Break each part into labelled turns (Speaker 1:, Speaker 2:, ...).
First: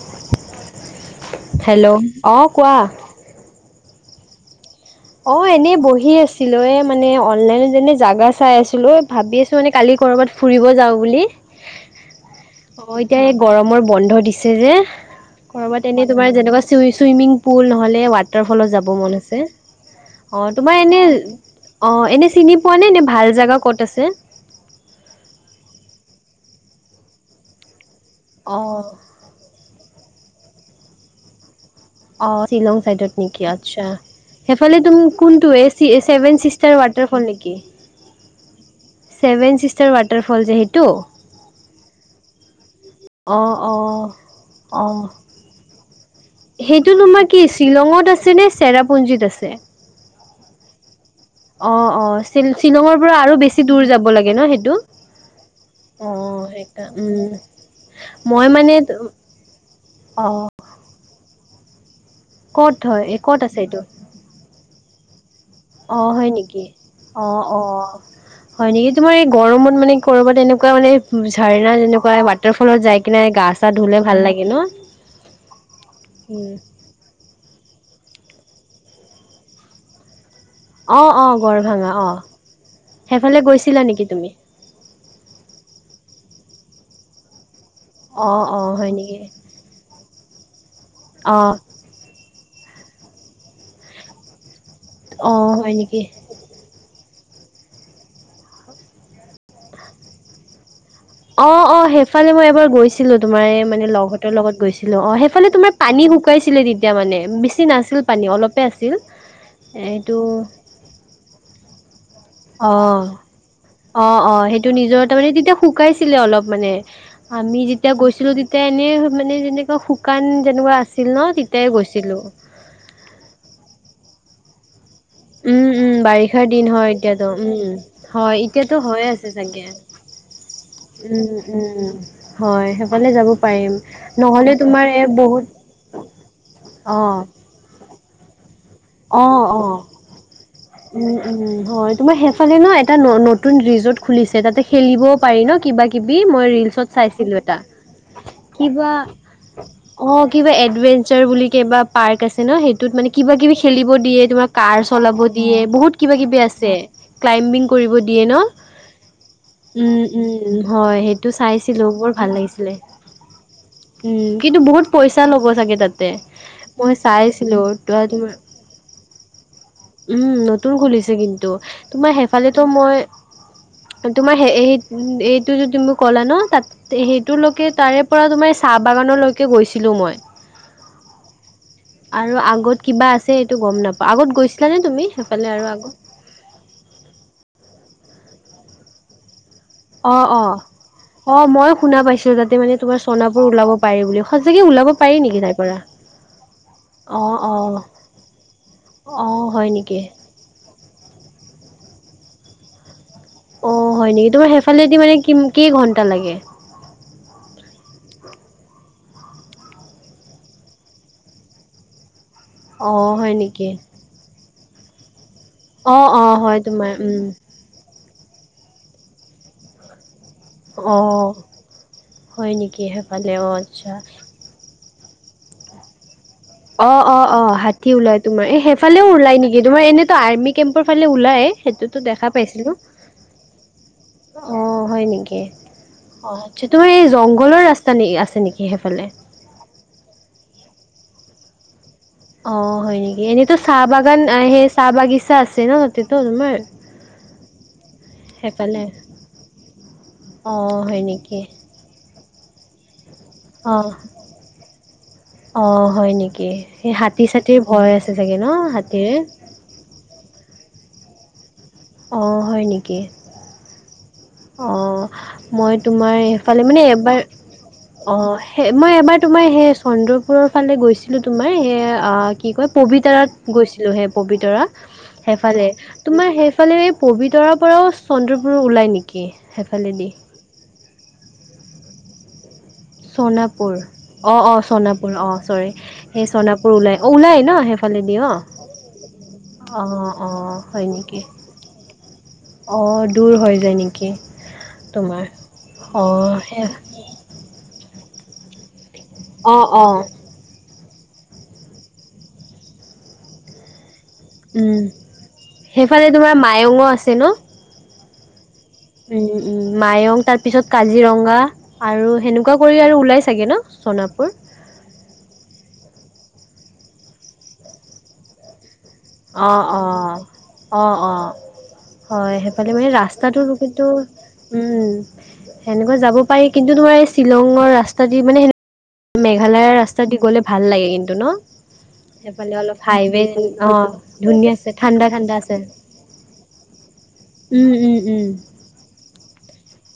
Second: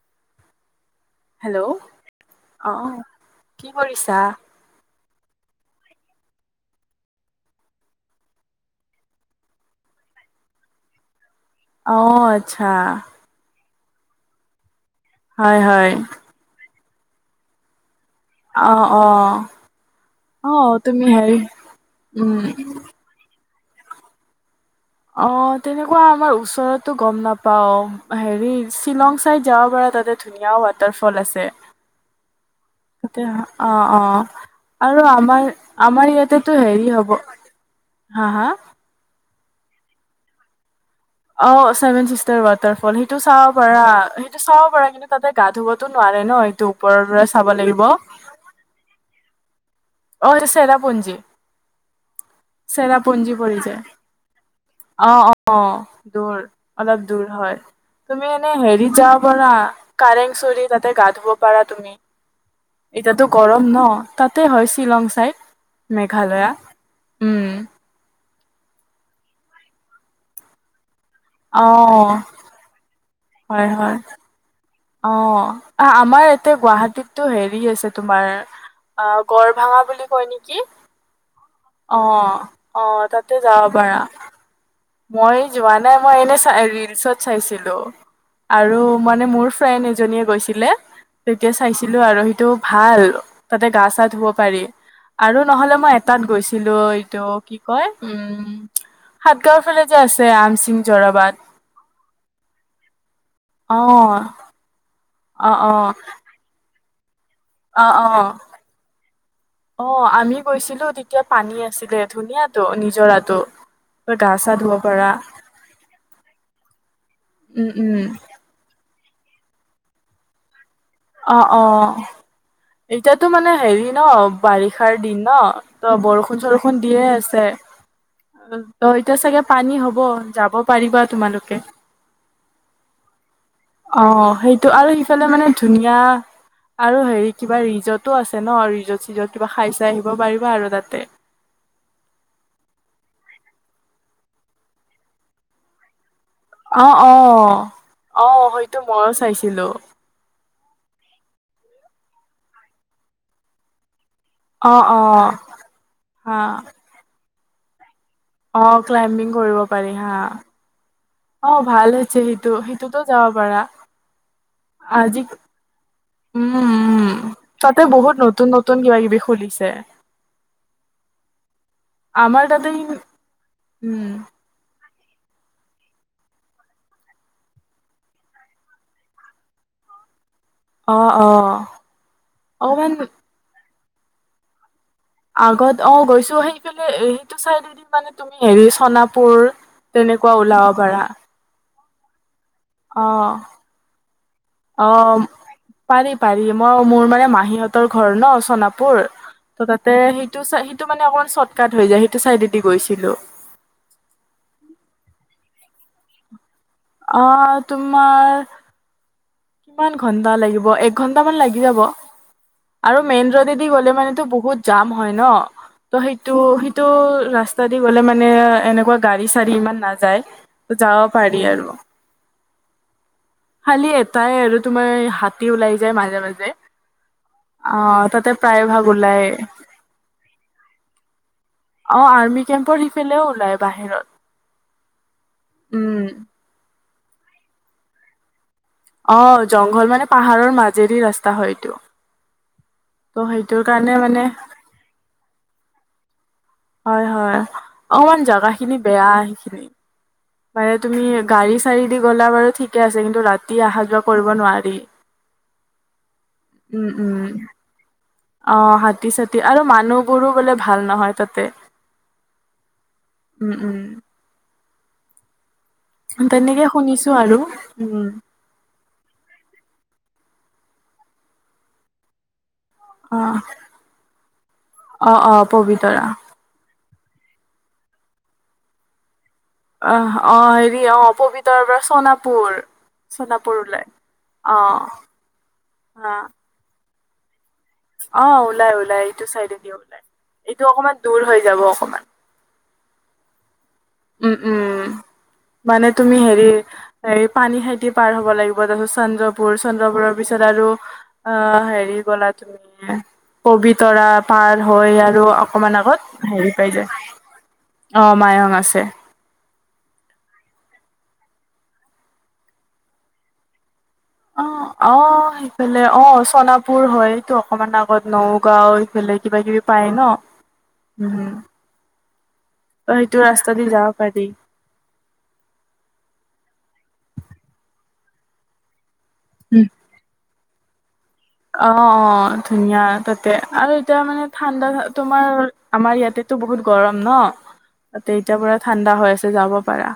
Speaker 1: [unintelligible]
Speaker 2: Hello? অ'! কি কৰিছা?
Speaker 1: অ'! এনেই বহি আছিলোঁ। এ, মানে, অনলাইনত জাগা চাই আছিলোঁ। অ'! ভাবি আছি উঠুনি, কালি কৰ'বাত ফুৰিব যাওঁ বুলি!
Speaker 2: অ আচ্ছা
Speaker 1: অ'! এতিয়া এই, গৰমৰ বন্ধ দিছে যে
Speaker 2: হয়
Speaker 1: কৰ'বাত,
Speaker 2: হয়
Speaker 1: এনে তোমাৰ, যেনেকুৱা চুই, চুইমিং পুল নহ'লে, ৱাটাৰফলত
Speaker 2: অ
Speaker 1: যাব
Speaker 2: অ
Speaker 1: মন আছে। অ'! তোমাৰ এনে,
Speaker 2: তুমি হেৰি
Speaker 1: অ'! এনে
Speaker 2: উম
Speaker 1: চিনি পোৱানে? এনে ভাল জাগা ক'ত আছে?
Speaker 2: অ'! তেনেকুৱা আমাৰ ওচৰতো গম নাপাওঁ। হেৰি,
Speaker 1: অ
Speaker 2: শ্বিলং চাই যাব পাৰা! তাতে, ধুনীয়া ৱাটাৰফ'ল আছে।
Speaker 1: অ'! শ্বিলং চাইডত
Speaker 2: তাতে
Speaker 1: নেকি?
Speaker 2: অ
Speaker 1: আচ্ছা!
Speaker 2: অ
Speaker 1: সেইফালে, তুমি
Speaker 2: আৰু আমাৰ
Speaker 1: কোনটো? এই,
Speaker 2: আমাৰ
Speaker 1: ছেভেন
Speaker 2: ইয়াতেতো
Speaker 1: চিষ্টাৰ
Speaker 2: হেৰি হ'ব
Speaker 1: ৱাটাৰফল নেকি? কি?
Speaker 2: হা, হা?
Speaker 1: ছেভেন ছিষ্টাৰ ৱাটাৰফ'ল যে, সেইটো?
Speaker 2: অ'! Seven sister waterfall. সেইটো চাব
Speaker 1: অ',
Speaker 2: পাৰা,
Speaker 1: অ',
Speaker 2: সেইটো চাব পাৰা? কিন্তু,
Speaker 1: অ',
Speaker 2: তাতে গা ধুবতো নোৱাৰে ন'? এইটো
Speaker 1: সেইটো তোমাৰ
Speaker 2: ওপৰৰ
Speaker 1: কি
Speaker 2: চাব লাগিব।
Speaker 1: শ্বিলঙত আছে নে চেৰাপুঞ্জীত আছে।
Speaker 2: অ'! ছেৰাপুঞ্জী।
Speaker 1: অ' অ'! শ্বিলঙৰ পৰা আৰু
Speaker 2: পৰি
Speaker 1: বেছি
Speaker 2: যায়
Speaker 1: দূৰ যাব লাগে ন' সেইটো?
Speaker 2: অ' অ'! দূৰ,
Speaker 1: অ', সেইকা
Speaker 2: অলপ দূৰ
Speaker 1: উম,
Speaker 2: হয়। তুমি
Speaker 1: মই
Speaker 2: এনে,
Speaker 1: মানে
Speaker 2: হেৰিত যাব পাৰা? কাৰেং
Speaker 1: অ',
Speaker 2: চৰি তাতে গা ধুব পাৰা তুমি।
Speaker 1: ক'ত হয় এই
Speaker 2: এতিয়াতো
Speaker 1: ক'ত আছে
Speaker 2: গৰম
Speaker 1: এইটো?
Speaker 2: ন'! তাতে হয়, শ্বিলং চাইড।
Speaker 1: অ'! হয়
Speaker 2: মেঘালয়া।
Speaker 1: নেকি? অ'
Speaker 2: উম,
Speaker 1: অ'! হয় নেকি? তোমাৰ এই, গৰমত মানে, ক'ৰবাত এনেকুৱা মানে ঝাৰনা
Speaker 2: অ',
Speaker 1: যেনেকুৱাই, ৱাটাৰফ'লত যাই কিনে গা
Speaker 2: হয়,
Speaker 1: -চা
Speaker 2: হয়।
Speaker 1: ধুলে ভাল লাগে ন'!
Speaker 2: অ'! আমাৰ
Speaker 1: উম,
Speaker 2: ইয়াতে, গুৱাহাটীত এইটো হেৰি আছে, তোমাৰ! আঁ গড় ভাঙা বুলি কয় নেকি!
Speaker 1: অ'! অ'! গড় ভাঙা, অ'!
Speaker 2: অ', তাতে
Speaker 1: সেইফালে
Speaker 2: যাব
Speaker 1: গৈছিলা
Speaker 2: পাৰা।
Speaker 1: নেকি তুমি?
Speaker 2: মই যোৱা নাই মই এনে চাই ৰিলচত চাইছিলো
Speaker 1: অ', অ',
Speaker 2: আৰু
Speaker 1: হয় নেকি?
Speaker 2: মানে মোৰফ ফ্ৰেণ্ড এজনীয়ে গৈছিলে তেতিয়া
Speaker 1: অ'।
Speaker 2: চাইছ- ছিলো আৰু সেইটো ভাল তাতে গা চা ধুব পাৰি।
Speaker 1: অ
Speaker 2: আৰু
Speaker 1: হয়
Speaker 2: নহলে মই
Speaker 1: নেকি
Speaker 2: এটাত গৈছিলো এইটো কি কয় উম কা ফালে যে আছে আম সিং জৰাবাদ।
Speaker 1: অ' অ'! সেইফালে মই এবাৰ গৈছিলোঁ। তোমাৰ
Speaker 2: অ
Speaker 1: মানে, লগ হঁতৰ লগত গৈছিলোঁ। অ'! সেইফালে তোমাৰ পানী শুকাইছিলে তেতিয়া মানে। বেছি
Speaker 2: অ
Speaker 1: নাছিল
Speaker 2: অ
Speaker 1: পানী, অলপে আছিল। এইটো
Speaker 2: [unintelligible] এতিয়া, পানী আছিলে, ধুনীয়াতো
Speaker 1: অ
Speaker 2: নিজৰাটো।
Speaker 1: অ'
Speaker 2: গা
Speaker 1: অ'!
Speaker 2: চা
Speaker 1: সেইটো
Speaker 2: ধুব
Speaker 1: নিজৰ।
Speaker 2: পাৰা
Speaker 1: তাৰমানে, তেতিয়া শুকাইছিলে অলপ মানে। আমি
Speaker 2: উম
Speaker 1: যেতিয়া,
Speaker 2: উম
Speaker 1: গৈছিলোঁ তে এনে মানে যেনেকুৱা শুকান যেনেকুৱা আছ-
Speaker 2: অ অ এতিয়াতো মানে হেৰি ন বাৰিষ- নিষাৰ দিন ন
Speaker 1: উম উম
Speaker 2: ত বৰষুণ
Speaker 1: বাৰিষাৰ দিন
Speaker 2: চৰষুণ
Speaker 1: হয়
Speaker 2: দিয়ে
Speaker 1: এতিয়াতো
Speaker 2: আছে
Speaker 1: উম হয় এতিয়াতো
Speaker 2: ত
Speaker 1: হৈয়ে
Speaker 2: এতিয়া
Speaker 1: আছে
Speaker 2: চাগে পানী হ'ব- বল যাব পাৰিবা
Speaker 1: উম
Speaker 2: তোমালোকে।
Speaker 1: উম হয় সেইফালে যাব- পাৰিম
Speaker 2: অ
Speaker 1: নহ'লে
Speaker 2: সেইটো
Speaker 1: তোমাৰ
Speaker 2: আৰু
Speaker 1: এই
Speaker 2: সিফালে
Speaker 1: বহুত
Speaker 2: মানে ধুনীয়া আৰু
Speaker 1: অ
Speaker 2: হেৰি কিবা ৰিজৰ্টো আছে ন ৰিজৰ্ট চিজত কিবা খাই চাই আহিব পাৰিবা আৰু তাতে।
Speaker 1: উ হয় তোমাৰ সেইফালে ন এটা নতুন ৰিজৰ্ট খুলিছে তাতে খেলিবও পাৰি ন কিবা কিবি মই ৰিলচত
Speaker 2: অ অ
Speaker 1: চাইছিলো এটা।
Speaker 2: অ হয়তো
Speaker 1: কিবা
Speaker 2: ময়ো চাইছিলো
Speaker 1: অ কিবা এডভেঞ্চাৰ বুলি কিবা পাৰ্ক আছে ন সেইটোত মানে কিবা কিবি খেলিব দিয়ে তোমাক।
Speaker 2: অ
Speaker 1: কাৰ
Speaker 2: অ
Speaker 1: চলাব দিয়ে বহুত কিবা
Speaker 2: হা
Speaker 1: কিবি আছে। ক্লাইম্বিং কৰিব দিয়ে
Speaker 2: অ ক্লাইম্বিং কৰিব
Speaker 1: ন।
Speaker 2: পাৰি হা
Speaker 1: ওম ওম হয় সে- টো
Speaker 2: অ
Speaker 1: চাইছিলোঁ বৰ
Speaker 2: হৈছে
Speaker 1: ভাল
Speaker 2: সেইটো
Speaker 1: লাগিছিলে।
Speaker 2: সেইটোতো যাব পাৰা
Speaker 1: উম কিন্তু বহুত
Speaker 2: আজি
Speaker 1: পইচা ল'ব চাগে তাতে
Speaker 2: উম
Speaker 1: মই
Speaker 2: উম
Speaker 1: চাইছিলো
Speaker 2: তাতে
Speaker 1: তৰা
Speaker 2: বহুত
Speaker 1: তোমাৰ
Speaker 2: নতুন নতুন কিবা কিবি খুলিছে।
Speaker 1: উম নতুন খুলিছে কিন্তু তোমাৰ
Speaker 2: আমাৰ
Speaker 1: সেইফালো
Speaker 2: তাতে
Speaker 1: মই
Speaker 2: কিন- উম
Speaker 1: তোমাৰ সে এইট উ এইটো যদি মোক কলা ন তাত সেইটোলৈকে তাৰে পৰা তোমাৰ চাহ বাগানলৈকে গৈছিলো মই।
Speaker 2: অ অ
Speaker 1: আৰু আগত
Speaker 2: অকমান
Speaker 1: কিবা আছে সেটো গম নাপাওঁ। আগত গৈছিলা নে তুমি? সেইফালে আৰু
Speaker 2: আগত অ গৈছো সেইফালে সেইটো চাইদত এদি মানে তুমি হেৰি চনাপুৰ
Speaker 1: অ
Speaker 2: তেনেকুৱা
Speaker 1: অ
Speaker 2: ওলাব পাৰা
Speaker 1: অ মই শুনা পাইছো তাতে মানে তোমাৰ
Speaker 2: অ
Speaker 1: চনাপোৰ ওলাব পাৰি বুলি সচাকে
Speaker 2: অ
Speaker 1: ওলাব পাৰি নেকি তাই পৰা?
Speaker 2: পাৰি পাৰি মই মোৰ
Speaker 1: অ
Speaker 2: মানে
Speaker 1: অ
Speaker 2: মাহীহঁতৰ ঘৰ ন চনাপুৰ
Speaker 1: অ',
Speaker 2: ত'
Speaker 1: হয়
Speaker 2: তাতে
Speaker 1: নেকি?
Speaker 2: সেট টো চা সেইটো মানে অকণমান চৰ্টকাট হৈ যায় সেইটো চাইডেদি গৈছিলোঁ।
Speaker 1: অ হয় নেকি তোমাৰ সেইফালেদি মানে কি কেই ঘণ্টা লাগে?
Speaker 2: অ তোমাৰ কিমান ঘন্টা লাগিব, এক ঘন্টামান লাগি যাব। আৰু
Speaker 1: অ',
Speaker 2: মেইন
Speaker 1: হয়
Speaker 2: ৰোডেদি
Speaker 1: নেকি?
Speaker 2: গ'লে মানেটো বহুত জাম হয় ন ত
Speaker 1: অ',
Speaker 2: সেইটো
Speaker 1: অ', হয়
Speaker 2: সেইটো
Speaker 1: তোমাৰ উম,
Speaker 2: ৰাস্ত- তেদি গ'লে মানে এনেকুৱা গাড়ী চাড়ী ইমান নাযায়।
Speaker 1: অ
Speaker 2: যাব পাৰি আৰু
Speaker 1: হয় নেকি সেইফালে অ
Speaker 2: খালি
Speaker 1: আচ্ছা।
Speaker 2: এটাই আৰু তোমাৰ হাতী ওলাই যায় মাজে মাজে।
Speaker 1: অ অ অ হাতী ওলাই
Speaker 2: তাতে
Speaker 1: তোমাৰ এ
Speaker 2: প্ৰায় ভাগ
Speaker 1: সেইফালেও ওলাই নেকি তোমাৰ এনেতো আৰ্মি কেম্পৰ ফালে ওলাই। সেইটোতো
Speaker 2: অ
Speaker 1: দেখা
Speaker 2: আৰ্মি
Speaker 1: পাইছিলোঁ।
Speaker 2: কেম্পৰ সিফালেও ওলাই বাহিৰৰ।
Speaker 1: অ হয় নেকি, অ আচ্ছা তোমাৰ এই জংঘলৰ ৰাস্তা নে আছে নেকি সেইফালে?
Speaker 2: অ জংঘল মানে পাহাৰৰ মাজেৰে ৰাস্তা হয় এইটো।
Speaker 1: অ হয় নেকি,
Speaker 2: ত'
Speaker 1: এনেইটো
Speaker 2: সেইটোৰ
Speaker 1: চাহ
Speaker 2: কাৰণে মানে
Speaker 1: বাগান সেই চাহ বাগিচা আছে ন তাতেতো তোমাৰ।
Speaker 2: হয় হয় অকমান জাগা খিনি
Speaker 1: সেইফালে
Speaker 2: বেয়া সেইখিনি। পাৰে
Speaker 1: অ', হয়
Speaker 2: তুমি
Speaker 1: নেকি
Speaker 2: গাড়ী চাৰি দি গ'লা বাৰু ঠিক। ঠিকে আছে কিন্তু ৰাতি অহা
Speaker 1: অ'।
Speaker 2: যোৱা কৰিব নোৱাৰি।
Speaker 1: অ', হয় নেকি
Speaker 2: উম
Speaker 1: সেই হাতী
Speaker 2: উম।
Speaker 1: চাতীৰ ভয় আছে চাগে। ন
Speaker 2: অ হাতী
Speaker 1: হাতীৰে?
Speaker 2: চাতি আৰু মানুহবোৰো বোলে ভাল নহয় তাতে।
Speaker 1: অঁ হয় নেকি?
Speaker 2: উম, উম।
Speaker 1: অঁ মই তোমাৰ এইফালে
Speaker 2: তেনেকে
Speaker 1: মানে
Speaker 2: শুনিছো
Speaker 1: এবাৰ
Speaker 2: আৰু উম
Speaker 1: অঁ। সেই মই এবাৰ তোমাৰ সেই চন্দ্ৰপুৰৰ ফালে গৈছিলোঁ তোমাৰ সেই কি কয়।
Speaker 2: অ'।
Speaker 1: পবিতৰাত গৈছিলোঁ সেই পবিতৰা
Speaker 2: অ' অ'
Speaker 1: সেইফালে
Speaker 2: পবিতৰা
Speaker 1: তোমাৰ সেইফালে পবিতৰাৰ পৰাও চন্দ্ৰবোৰ ওলায় নেকি? সেইফালেদি
Speaker 2: আহ অ হেৰি অ পবিতৰ পৰা চোনাপুৰ।
Speaker 1: চণাপুৰ অ অ চণাপুৰ অ চৰি
Speaker 2: অ'
Speaker 1: সেই চণাপুৰ ওলাই অ ওলাই ন সেফ হলিডি
Speaker 2: অ' ওলাই ওলাই এইটো চাইডে দি
Speaker 1: অ'
Speaker 2: ওলাই।
Speaker 1: অঁ অঁ
Speaker 2: এইটো
Speaker 1: হয়
Speaker 2: অকমান দূৰ
Speaker 1: নেকি?
Speaker 2: হৈ যাব অকণমান।
Speaker 1: অ দূৰ হৈ যায় নি?
Speaker 2: উম উম মানে
Speaker 1: অ
Speaker 2: তুমি হেৰি?
Speaker 1: সেই
Speaker 2: এই পানী খাইতি পাৰ হ'ব লাগিব তাৰি চন্দ্ৰপুৰ
Speaker 1: অ অ
Speaker 2: চন্দ্ৰপুৰৰ- তাৰপিছত আৰু অ হেৰি গলা তুমি পবিতৰা। পাৰ
Speaker 1: উম
Speaker 2: হৈ আৰু অকমান আগত
Speaker 1: সেইফালে তোমাৰ
Speaker 2: হেৰি পাই য
Speaker 1: মায়ঙো আছে ন
Speaker 2: অ মায়ং আছে।
Speaker 1: উম, উম মায়ং তাৰ পিছত কাজিৰঙা। আৰু সেনেকুৱা কৰি আৰু ওলাই চাগে ন চনাপুৰ।
Speaker 2: অ'হ, অ'হ সেইফালে অ চনাপুৰ হয়তটো অকমান আগত নগাঁও। এইফালে কিবা কিবি
Speaker 1: অহঁ,
Speaker 2: পায় ন
Speaker 1: অঁহ, অঁহ, অঁহ।
Speaker 2: উম
Speaker 1: হয়, সেইফালে মানে
Speaker 2: ত সেইটো
Speaker 1: ৰাস্তাটো
Speaker 2: ৰাস্তা দি যাব
Speaker 1: কিন্তু-
Speaker 2: পাৰি
Speaker 1: উম সেনেকুৱা যাব পাৰি, কিন্তু তোমাৰ এই শ্বিলঙৰ ৰাস্তা দি মানে সেনে। মেঘালয়ৰ ৰাস্তা দি গ'লে ভাল লাগে কিন্তু ন।
Speaker 2: অ'হ, অ'হ
Speaker 1: সেইফালে অলপ
Speaker 2: ধুনীয়া
Speaker 1: হাইৱে
Speaker 2: তাতে আৰু
Speaker 1: অ',
Speaker 2: এতিয়া। মানে
Speaker 1: ধুনীয়া
Speaker 2: ঠাণ্ডা
Speaker 1: আছে
Speaker 2: তোমাৰ
Speaker 1: ঠাণ্ডা আছে।
Speaker 2: আমাৰ ইয়াতেতো বহুত গৰম ন
Speaker 1: উম, উম,
Speaker 2: ত
Speaker 1: উম,
Speaker 2: এতিয়াৰ পৰা। ঠাণ্ডা হৈ আছে যাব পাৰা।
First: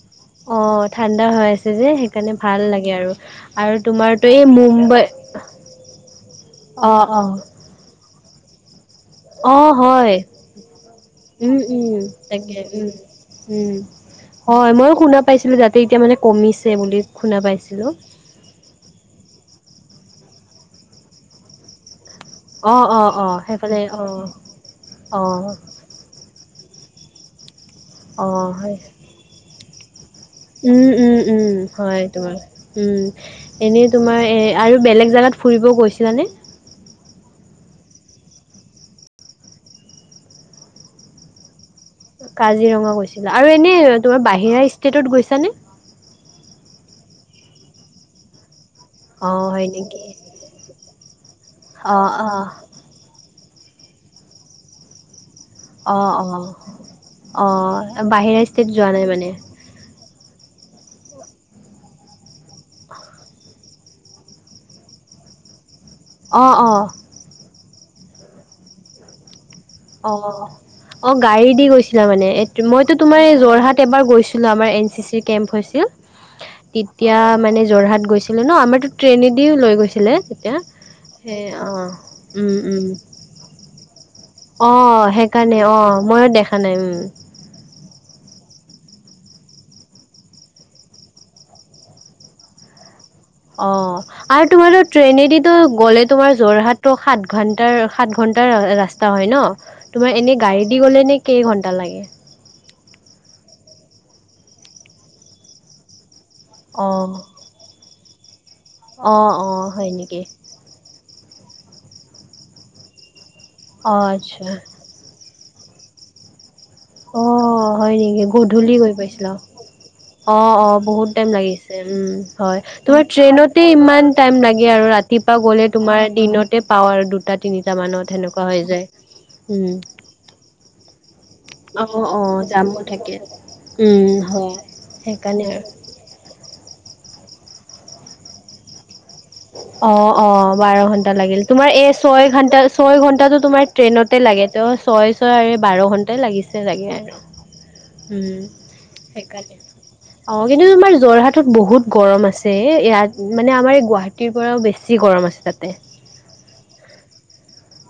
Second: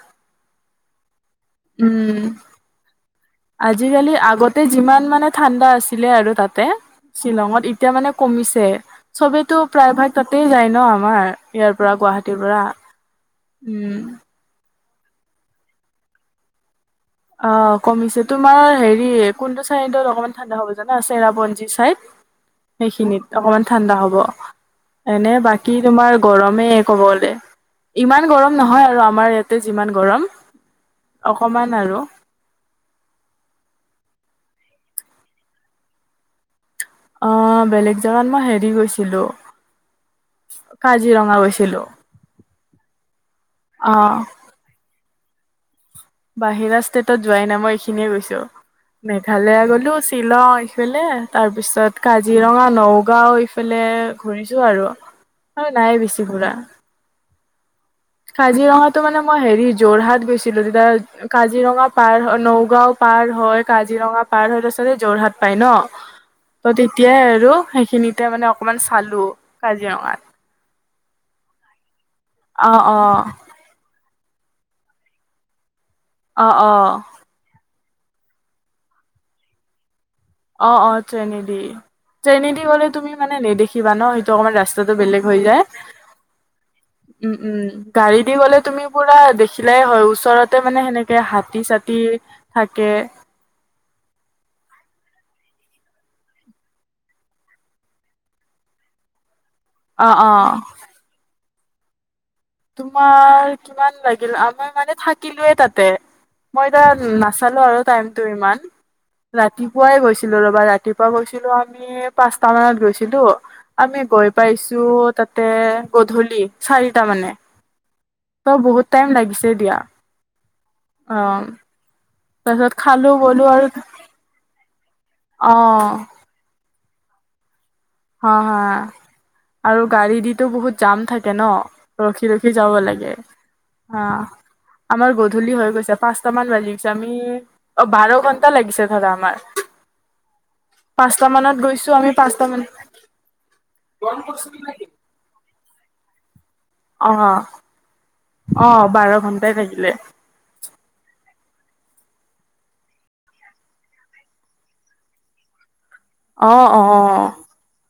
Speaker 1: অহঁ ঠাণ্ডা হৈ আছে যে,
Speaker 2: উম
Speaker 1: সেইকাৰণে ভাল লাগে আৰু। আৰু
Speaker 2: আজিকালি
Speaker 1: তোমাৰতো এই
Speaker 2: আগতে যিমান
Speaker 1: মুম্বাই।
Speaker 2: মানে ঠাণ্ডা আছিলে আৰু তাতে
Speaker 1: অ', অ',
Speaker 2: শ্বিলঙত, এতিয়া মানে কমিছে। চবতো
Speaker 1: অ',
Speaker 2: প্ৰায়ভাগ
Speaker 1: হয়
Speaker 2: তাতেই যায় ন আমাৰ
Speaker 1: উম,
Speaker 2: ইয়াৰ পৰা
Speaker 1: উম,
Speaker 2: গুৱাহাটীৰ
Speaker 1: তাকে
Speaker 2: পৰা।
Speaker 1: উম।
Speaker 2: উম।
Speaker 1: হয়, মইয়ো শুনা পাইছিলো যাতে এতিয়া মানে কমিছে বুলি। শুনা
Speaker 2: অঁ
Speaker 1: পাইছিলো।
Speaker 2: কমিছে তোমাৰ হেৰি কোনটো চাইডত অকমান ঠাণ্ডা হ'ব জানা চেৰাপঞ্জী চাইদ।
Speaker 1: অ', অ', অ',
Speaker 2: সেইখিনিত অকমান
Speaker 1: সেইফালে
Speaker 2: ঠাণ্ডা হ'ব
Speaker 1: অ',
Speaker 2: এনে
Speaker 1: অ',
Speaker 2: বাকী। তোমাৰ গৰমে ক'বলে ইমান
Speaker 1: অ',
Speaker 2: গৰম
Speaker 1: হয়।
Speaker 2: নহয় আৰু আমাৰ ইয়াতে যিমান গৰম।
Speaker 1: উম, উম, উম,
Speaker 2: অকমান আৰু।
Speaker 1: হয়, তোমাৰ। উম, এনেই তোমাৰ আৰু বেলেগ জেগাত ফুৰিব গৈছিলানে।
Speaker 2: অঁ বেলেগ জোগাত মই হেৰি গৈছিলো, কাজিৰঙা গৈছিলো।
Speaker 1: কাজিৰঙা গৈছিলা আৰু এনে তোমাৰ বাহিৰা ষ্টেটত গৈছানে!
Speaker 2: বাহিৰা ষ্টেটত যোৱাই নাই মই এইখিনিয়ে গৈছো।
Speaker 1: অ',
Speaker 2: মেঘালয়
Speaker 1: হয়
Speaker 2: গলো
Speaker 1: নেকি?
Speaker 2: শ্বিলং ইফালে তাৰ পিছত
Speaker 1: অ', অ',
Speaker 2: কাজিৰঙা নগাঁও ইফালে ঘূৰিছো আৰু। আৰু নাই বেছি ফুৰা।
Speaker 1: অ'হঁ।
Speaker 2: কাজিৰঙাটো মানে মই হেৰি- যোৰহাট গেছিলো তেতিয়া কাজিৰঙা পাৰ হয় নগাঁও পাৰ হয় কাজিৰঙা। পাৰ হৈ তাৰ পাছতে যোৰহাট পায় ন।
Speaker 1: অ',
Speaker 2: ত
Speaker 1: অ'।
Speaker 2: তেতিয়াই আৰু সেইখিনিতে মানে অকমান চালো। কাজিৰঙাত
Speaker 1: অ'হ, অ'হ গাড়ী দি গৈছিলা মানে,
Speaker 2: অ
Speaker 1: মইতো
Speaker 2: অ
Speaker 1: তোমাৰ যোৰহাট- একবাৰ গৈছিলো আমাৰ এন চি চিৰ কেম্প হৈছিল।
Speaker 2: অ অ
Speaker 1: তেতিয়া মানে যোৰহাট গৈছিল। আছিলে ন আমাৰতো ট্ৰেইনেদিও লৈ গৈছিলে। তেতিয়া
Speaker 2: অ'হ, অ'হ
Speaker 1: সেই
Speaker 2: ট্ৰেইনেদি
Speaker 1: অ', উম,
Speaker 2: ট্ৰেইনেদি
Speaker 1: উম,
Speaker 2: গলে তুমি মানে নেদেখি। কিবা ন সেইটো অকমান ৰাস্তাটো
Speaker 1: অ',
Speaker 2: বেলেগ হৈ
Speaker 1: সেইকাৰণে
Speaker 2: যায়
Speaker 1: অ', ময়ো দেখা নাই
Speaker 2: উম, উম। গাড়ী দি গ'লে তুমি পুৰা দেখিলে হয় ওচৰতে মানে সেনেকে হাতী চাতি। থাকে।
Speaker 1: অ'হঁ। আৰু তোমাৰো ট্ৰেইনেদিতো গ'লে তোমাৰ যোৰহাট টো সাত ঘণ্টাৰ সাত ঘণ্টা ৰাস্তা হয় ন।
Speaker 2: অ
Speaker 1: তোমাৰ এনে
Speaker 2: অ
Speaker 1: গাড়ী দি গ'লে এনেই কেইঘন্টা লাগে।
Speaker 2: তোমাৰ কিমান লাগিল মই মানে থাকিলোয়ে তাতে মই এতিয়া
Speaker 1: অ',
Speaker 2: নাছিলো। চালো আৰু টাইমটো ইমান
Speaker 1: অ', অ', হয়
Speaker 2: ৰাতিপুৱাই
Speaker 1: নেকি
Speaker 2: গৈছিলো ৰবা ৰাতি। ৰাতিপুৱা গৈছিলো আমি পাঁচটা মানত গৈছিলো আমি
Speaker 1: অ',
Speaker 2: গৈ
Speaker 1: আচ্ছা
Speaker 2: পাইছো। তাতে গধূলি চাৰিটা মানে।
Speaker 1: অ', হয় নেকি
Speaker 2: ত'
Speaker 1: গধূলি
Speaker 2: বহুত
Speaker 1: গৈ
Speaker 2: টাইম
Speaker 1: পাইছিলো
Speaker 2: লাগিছে দিয়া
Speaker 1: অঁ অঁ বহুত টাইম
Speaker 2: অ'।
Speaker 1: লাগিছিলে। হয়
Speaker 2: তাৰপিছত
Speaker 1: তুমাৰ
Speaker 2: খালো বলো
Speaker 1: ট্ৰেইনতে
Speaker 2: আৰু
Speaker 1: ইমান টাইম লাগে আৰু ৰাতিপুৱা গ'লে
Speaker 2: অ'।
Speaker 1: তোমাৰ দিনতে পাওঁ আৰু দুটা তিনিটা মানত।
Speaker 2: অ
Speaker 1: সেনেকুৱা
Speaker 2: হা
Speaker 1: হৈ যায় উম।
Speaker 2: আৰু গাড়ী দিতো বহুত, যাম থাকে ন
Speaker 1: অ',
Speaker 2: ৰখি
Speaker 1: অ',
Speaker 2: ৰখি যাব
Speaker 1: জামো
Speaker 2: লাগে।
Speaker 1: থাকে।
Speaker 2: অ
Speaker 1: উম, হয়
Speaker 2: আমাৰ
Speaker 1: সেইকাৰণে
Speaker 2: গধূলি
Speaker 1: আৰু
Speaker 2: হৈ গৈছে পাঁচটা মান বাজি গৈছে আমি অ বাৰ ঘণ্টা
Speaker 1: অ অ বাৰ ঘন্টা
Speaker 2: পাঁচটা
Speaker 1: লাগিল
Speaker 2: মানত
Speaker 1: তোমাৰ
Speaker 2: গৈছো
Speaker 1: এই
Speaker 2: আমি
Speaker 1: ছয়
Speaker 2: পাঁচটা
Speaker 1: ঘন্টা
Speaker 2: মান
Speaker 1: ছয় ঘন্টাটো তোমাৰ। ট্ৰেইনতে লাগে তেওঁ ছয় ছয় আৰু বাৰ ঘণ্টাই লাগিছে। চাগে আৰু
Speaker 2: অ
Speaker 1: উম,
Speaker 2: অ বাৰ
Speaker 1: সেইকাৰণে।
Speaker 2: ঘণ্টাই লাগিলে।
Speaker 1: অ কিন্তু তোমাৰ যোৰহাটত বহুত গৰম আছে ইয়াত মানে আমাৰ এই গুৱাহাটী, [unintelligible] টিৰ পৰাও বেছি গৰম আছে তাতে।
Speaker 2: অ অ,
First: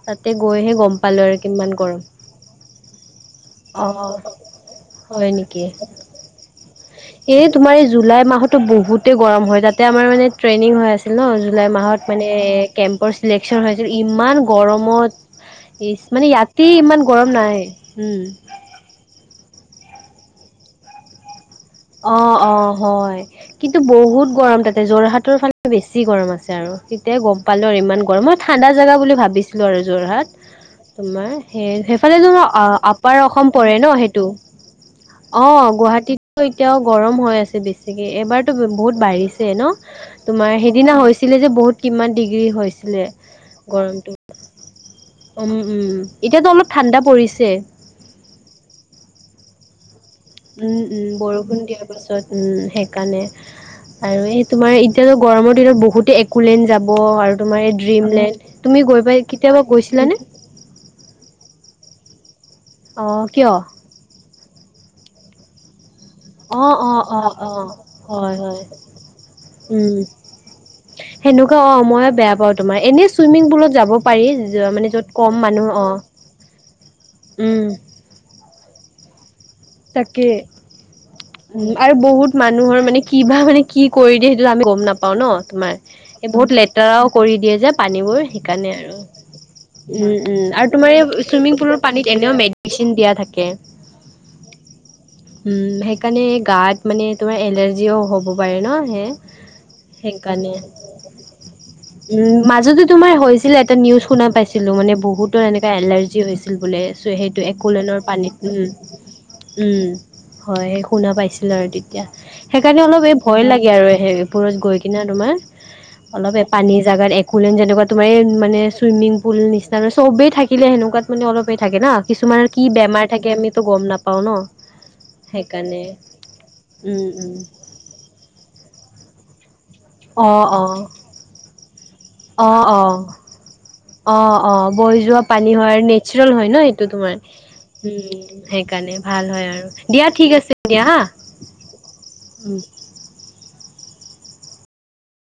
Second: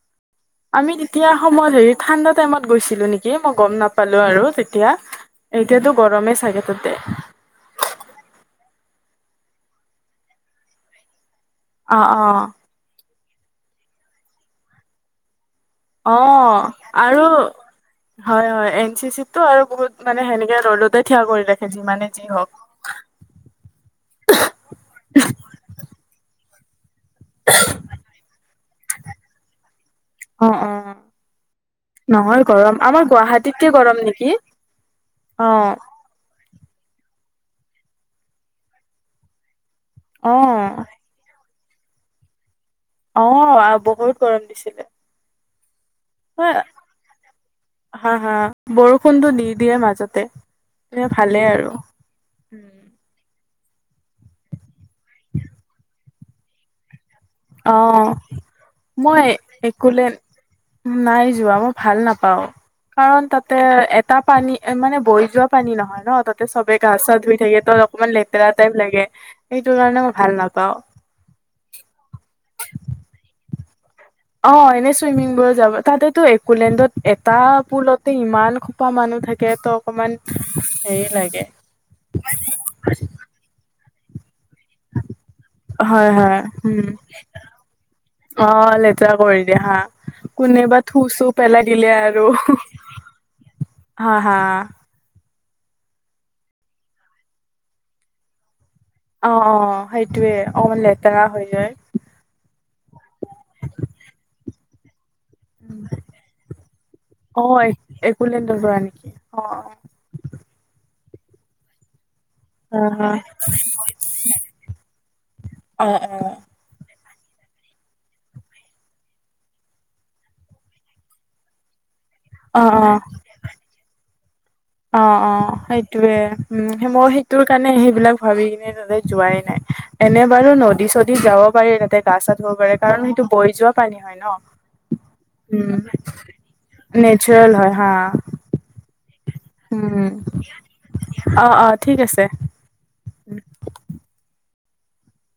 Speaker 1: তাতে গৈ।
Speaker 2: আমি তেতিয়া সময়ত হেৰি ঠাণ্ডা টাইমত গৈছিলো নেকি মই গম
Speaker 1: অ
Speaker 2: নাপালো আৰু তেতিয়া।
Speaker 1: হয় নেকি
Speaker 2: এতিয়াতো গৰমেই চাগে তাতে।
Speaker 1: এই তোমাৰ এই জুলাই মাহতো বহুতেই গৰম হয় তাতে আমাৰ মানে ট্ৰেইনিং হৈ আছে। আছিল ন জুলাই
Speaker 2: অ
Speaker 1: মাহত
Speaker 2: অ
Speaker 1: মানে কেম্পৰ চিলেকচন হৈছিল ইমান গৰমত।
Speaker 2: অ
Speaker 1: মানে ইয়াতে ইমান
Speaker 2: আৰু
Speaker 1: গৰম নাই উম।
Speaker 2: হয় এন চি চি তো আৰু বহুত মানে সেনেকে ৰদতে থিয় কৰিলে।
Speaker 1: অ অ, হয় কিন্তু বহুত গৰম তাতে যোৰহাটৰ ফালে বেছি গৰম আছে আৰু তেতিয়া গম, পালো আৰু ইমান গৰম হয় ঠাণ্ডা জেগা বুলি ভাবিছিলো আৰু যোৰহাট।
Speaker 2: অ অ
Speaker 1: তোমাৰ সেই সেইফালে
Speaker 2: নহয় গৰম আমাৰ
Speaker 1: আপাৰ অসম
Speaker 2: গুৱাহাটীতকে
Speaker 1: পৰে ন
Speaker 2: গৰম
Speaker 1: সেইটো।
Speaker 2: নেকি
Speaker 1: অ গুৱাহাটীতো এতিয়াও গৰম হৈ আছে বেছিকে এবাৰতো বহুত বাঢ়িছে ন।
Speaker 2: অ
Speaker 1: তোমাৰ সেইদিনা হৈছিলে যে বহুত কিমান ডিগ্ৰী হৈছিল।
Speaker 2: অ
Speaker 1: গৰম
Speaker 2: বহুত দিছিলে
Speaker 1: উম উম এতিয়াতো
Speaker 2: হয়,
Speaker 1: অলপ ঠাণ্ডা পৰিছে।
Speaker 2: হা হা বৰষুণতটো দি দিয়ে মাজত।
Speaker 1: উম উম বৰষুণ দিয়াৰ পাছত। উম সেইকাৰণে আৰু এই তোমাৰ এতিয়াতো গৰমৰ দিনত বহুতে কুলেন যাব আৰু তোমাৰ
Speaker 2: অ
Speaker 1: এই ড্ৰিমলেণ্ড তুমি গৈ পাই
Speaker 2: মই
Speaker 1: কেতিয়াবা
Speaker 2: একোলে
Speaker 1: গৈছিলানে।
Speaker 2: নাই যোৱা মই ভাল নাপাও
Speaker 1: অ',
Speaker 2: কাৰণ
Speaker 1: কিয়?
Speaker 2: তাতে, তাৰ পানী এ মানে বৈ যোৱা পানী নহয়। ন তাতে
Speaker 1: অ',
Speaker 2: চবে গা
Speaker 1: অ',
Speaker 2: চা
Speaker 1: অ',
Speaker 2: ধুই থাকে
Speaker 1: অ',
Speaker 2: ত অকমান
Speaker 1: হয়,
Speaker 2: লেতেৰা
Speaker 1: হয়,
Speaker 2: টাইপ লাগে সেইটো
Speaker 1: উম।
Speaker 2: কাৰণে মই ভাল নাপাওঁ।
Speaker 1: সেনেকুৱা অ ময়ে বেয়া পাওঁ তোমাৰ এনে চুইমিং পুলত যাব, পাৰি
Speaker 2: অ
Speaker 1: মানে
Speaker 2: এনেই
Speaker 1: য'ত
Speaker 2: চুইমিং
Speaker 1: কম
Speaker 2: পুল
Speaker 1: মানুহ
Speaker 2: যাব
Speaker 1: অ
Speaker 2: তাতেটো একোলেণ্ডত এটা
Speaker 1: উম
Speaker 2: পুলত, ইমান খোপা মানুহ থাকে ত, অকমান
Speaker 1: তাকে
Speaker 2: হেৰি লাগে
Speaker 1: আৰু বহুত মানুহৰ মানে কিবা মানে কি কৰি দিয়ে সেইটো আমি। গম নাপাও ন তোমাৰ
Speaker 2: হয়
Speaker 1: এই
Speaker 2: হয়
Speaker 1: বহুত
Speaker 2: উম
Speaker 1: লেতেৰাও কৰি দিয়ে যে পানীবোৰ
Speaker 2: অ
Speaker 1: সেইকাৰণে আৰু
Speaker 2: লেতেৰা কৰি দিয়ে হা
Speaker 1: উম উম আৰু
Speaker 2: কোনেবা থু
Speaker 1: তোমাৰ
Speaker 2: চু
Speaker 1: এই চুইমিং
Speaker 2: পেলাই
Speaker 1: পুলৰ
Speaker 2: দিলে
Speaker 1: পানীত
Speaker 2: আৰু
Speaker 1: এনেও মেডিচিন দিয়া থাকে।
Speaker 2: হা হা,
Speaker 1: উম সেইকাৰণে গাত মানে তোমাৰ এলাৰ্জিও হব পাৰে ন সে,
Speaker 2: অ অ সেইটোয়ে অলপমান লেতেৰা হৈ যায়।
Speaker 1: উম মাজতে তোমাৰ হৈছিলে এটা নিউজ শুনা পাইছিলো মানে বহুত ত এনেকুৱা এনেকুৱা এলাৰ্জি হৈছিল বোলে চ সেইটো
Speaker 2: অ
Speaker 1: একোলেনৰ
Speaker 2: একোলেণ্ড
Speaker 1: পানীত,
Speaker 2: পৰা
Speaker 1: উম -
Speaker 2: নেকি অ
Speaker 1: উম হয় সেই শুনা পাইছিলো আৰু তেতিয়া।
Speaker 2: অ
Speaker 1: সেইকাৰণে অলপ এই ভয় লাগে আৰু সেইবোৰত গৈ কিনে তোমাৰ
Speaker 2: অ অ
Speaker 1: অলপ, পানী জোগাত একোলেন যেনেকুৱা তোমাৰ মানে ছুইমিং পুল নিচিনা ন চবেই থাকিলে সেনেকুৱাত মানে অলপেই থাকে ন কিছুমানৰ
Speaker 2: অ অ
Speaker 1: কি বেমাৰ থাকে আমিতো গম নাপাও ন
Speaker 2: অ অ
Speaker 1: সেইকাৰণে
Speaker 2: সেইটোয়ে উম মই সেইটোৰ কাৰণে সেইবিলাক ভাবি কিনে তাতে যোৱাই নাই এনে
Speaker 1: অ',
Speaker 2: বাৰু
Speaker 1: অ',
Speaker 2: নদী চদী যাব পাৰি তাতে গা চা ধুব
Speaker 1: অ',
Speaker 2: পাৰে
Speaker 1: অ'।
Speaker 2: কাৰণ সেইটো বৈ যোৱা পানী হয়
Speaker 1: অ', অ', বৈ
Speaker 2: ন
Speaker 1: যোৱা পানী হয়
Speaker 2: উম
Speaker 1: নেচাৰেল হয় ন এইটো তোমাৰ
Speaker 2: নেচাৰেল হয় হা
Speaker 1: উম সেইকাৰণে ভাল হয় আৰু দিয়া
Speaker 2: উম
Speaker 1: ঠিক আছে দিয়া হা,
Speaker 2: অ অ ঠিক আছে
Speaker 1: উম
Speaker 2: [unintelligible]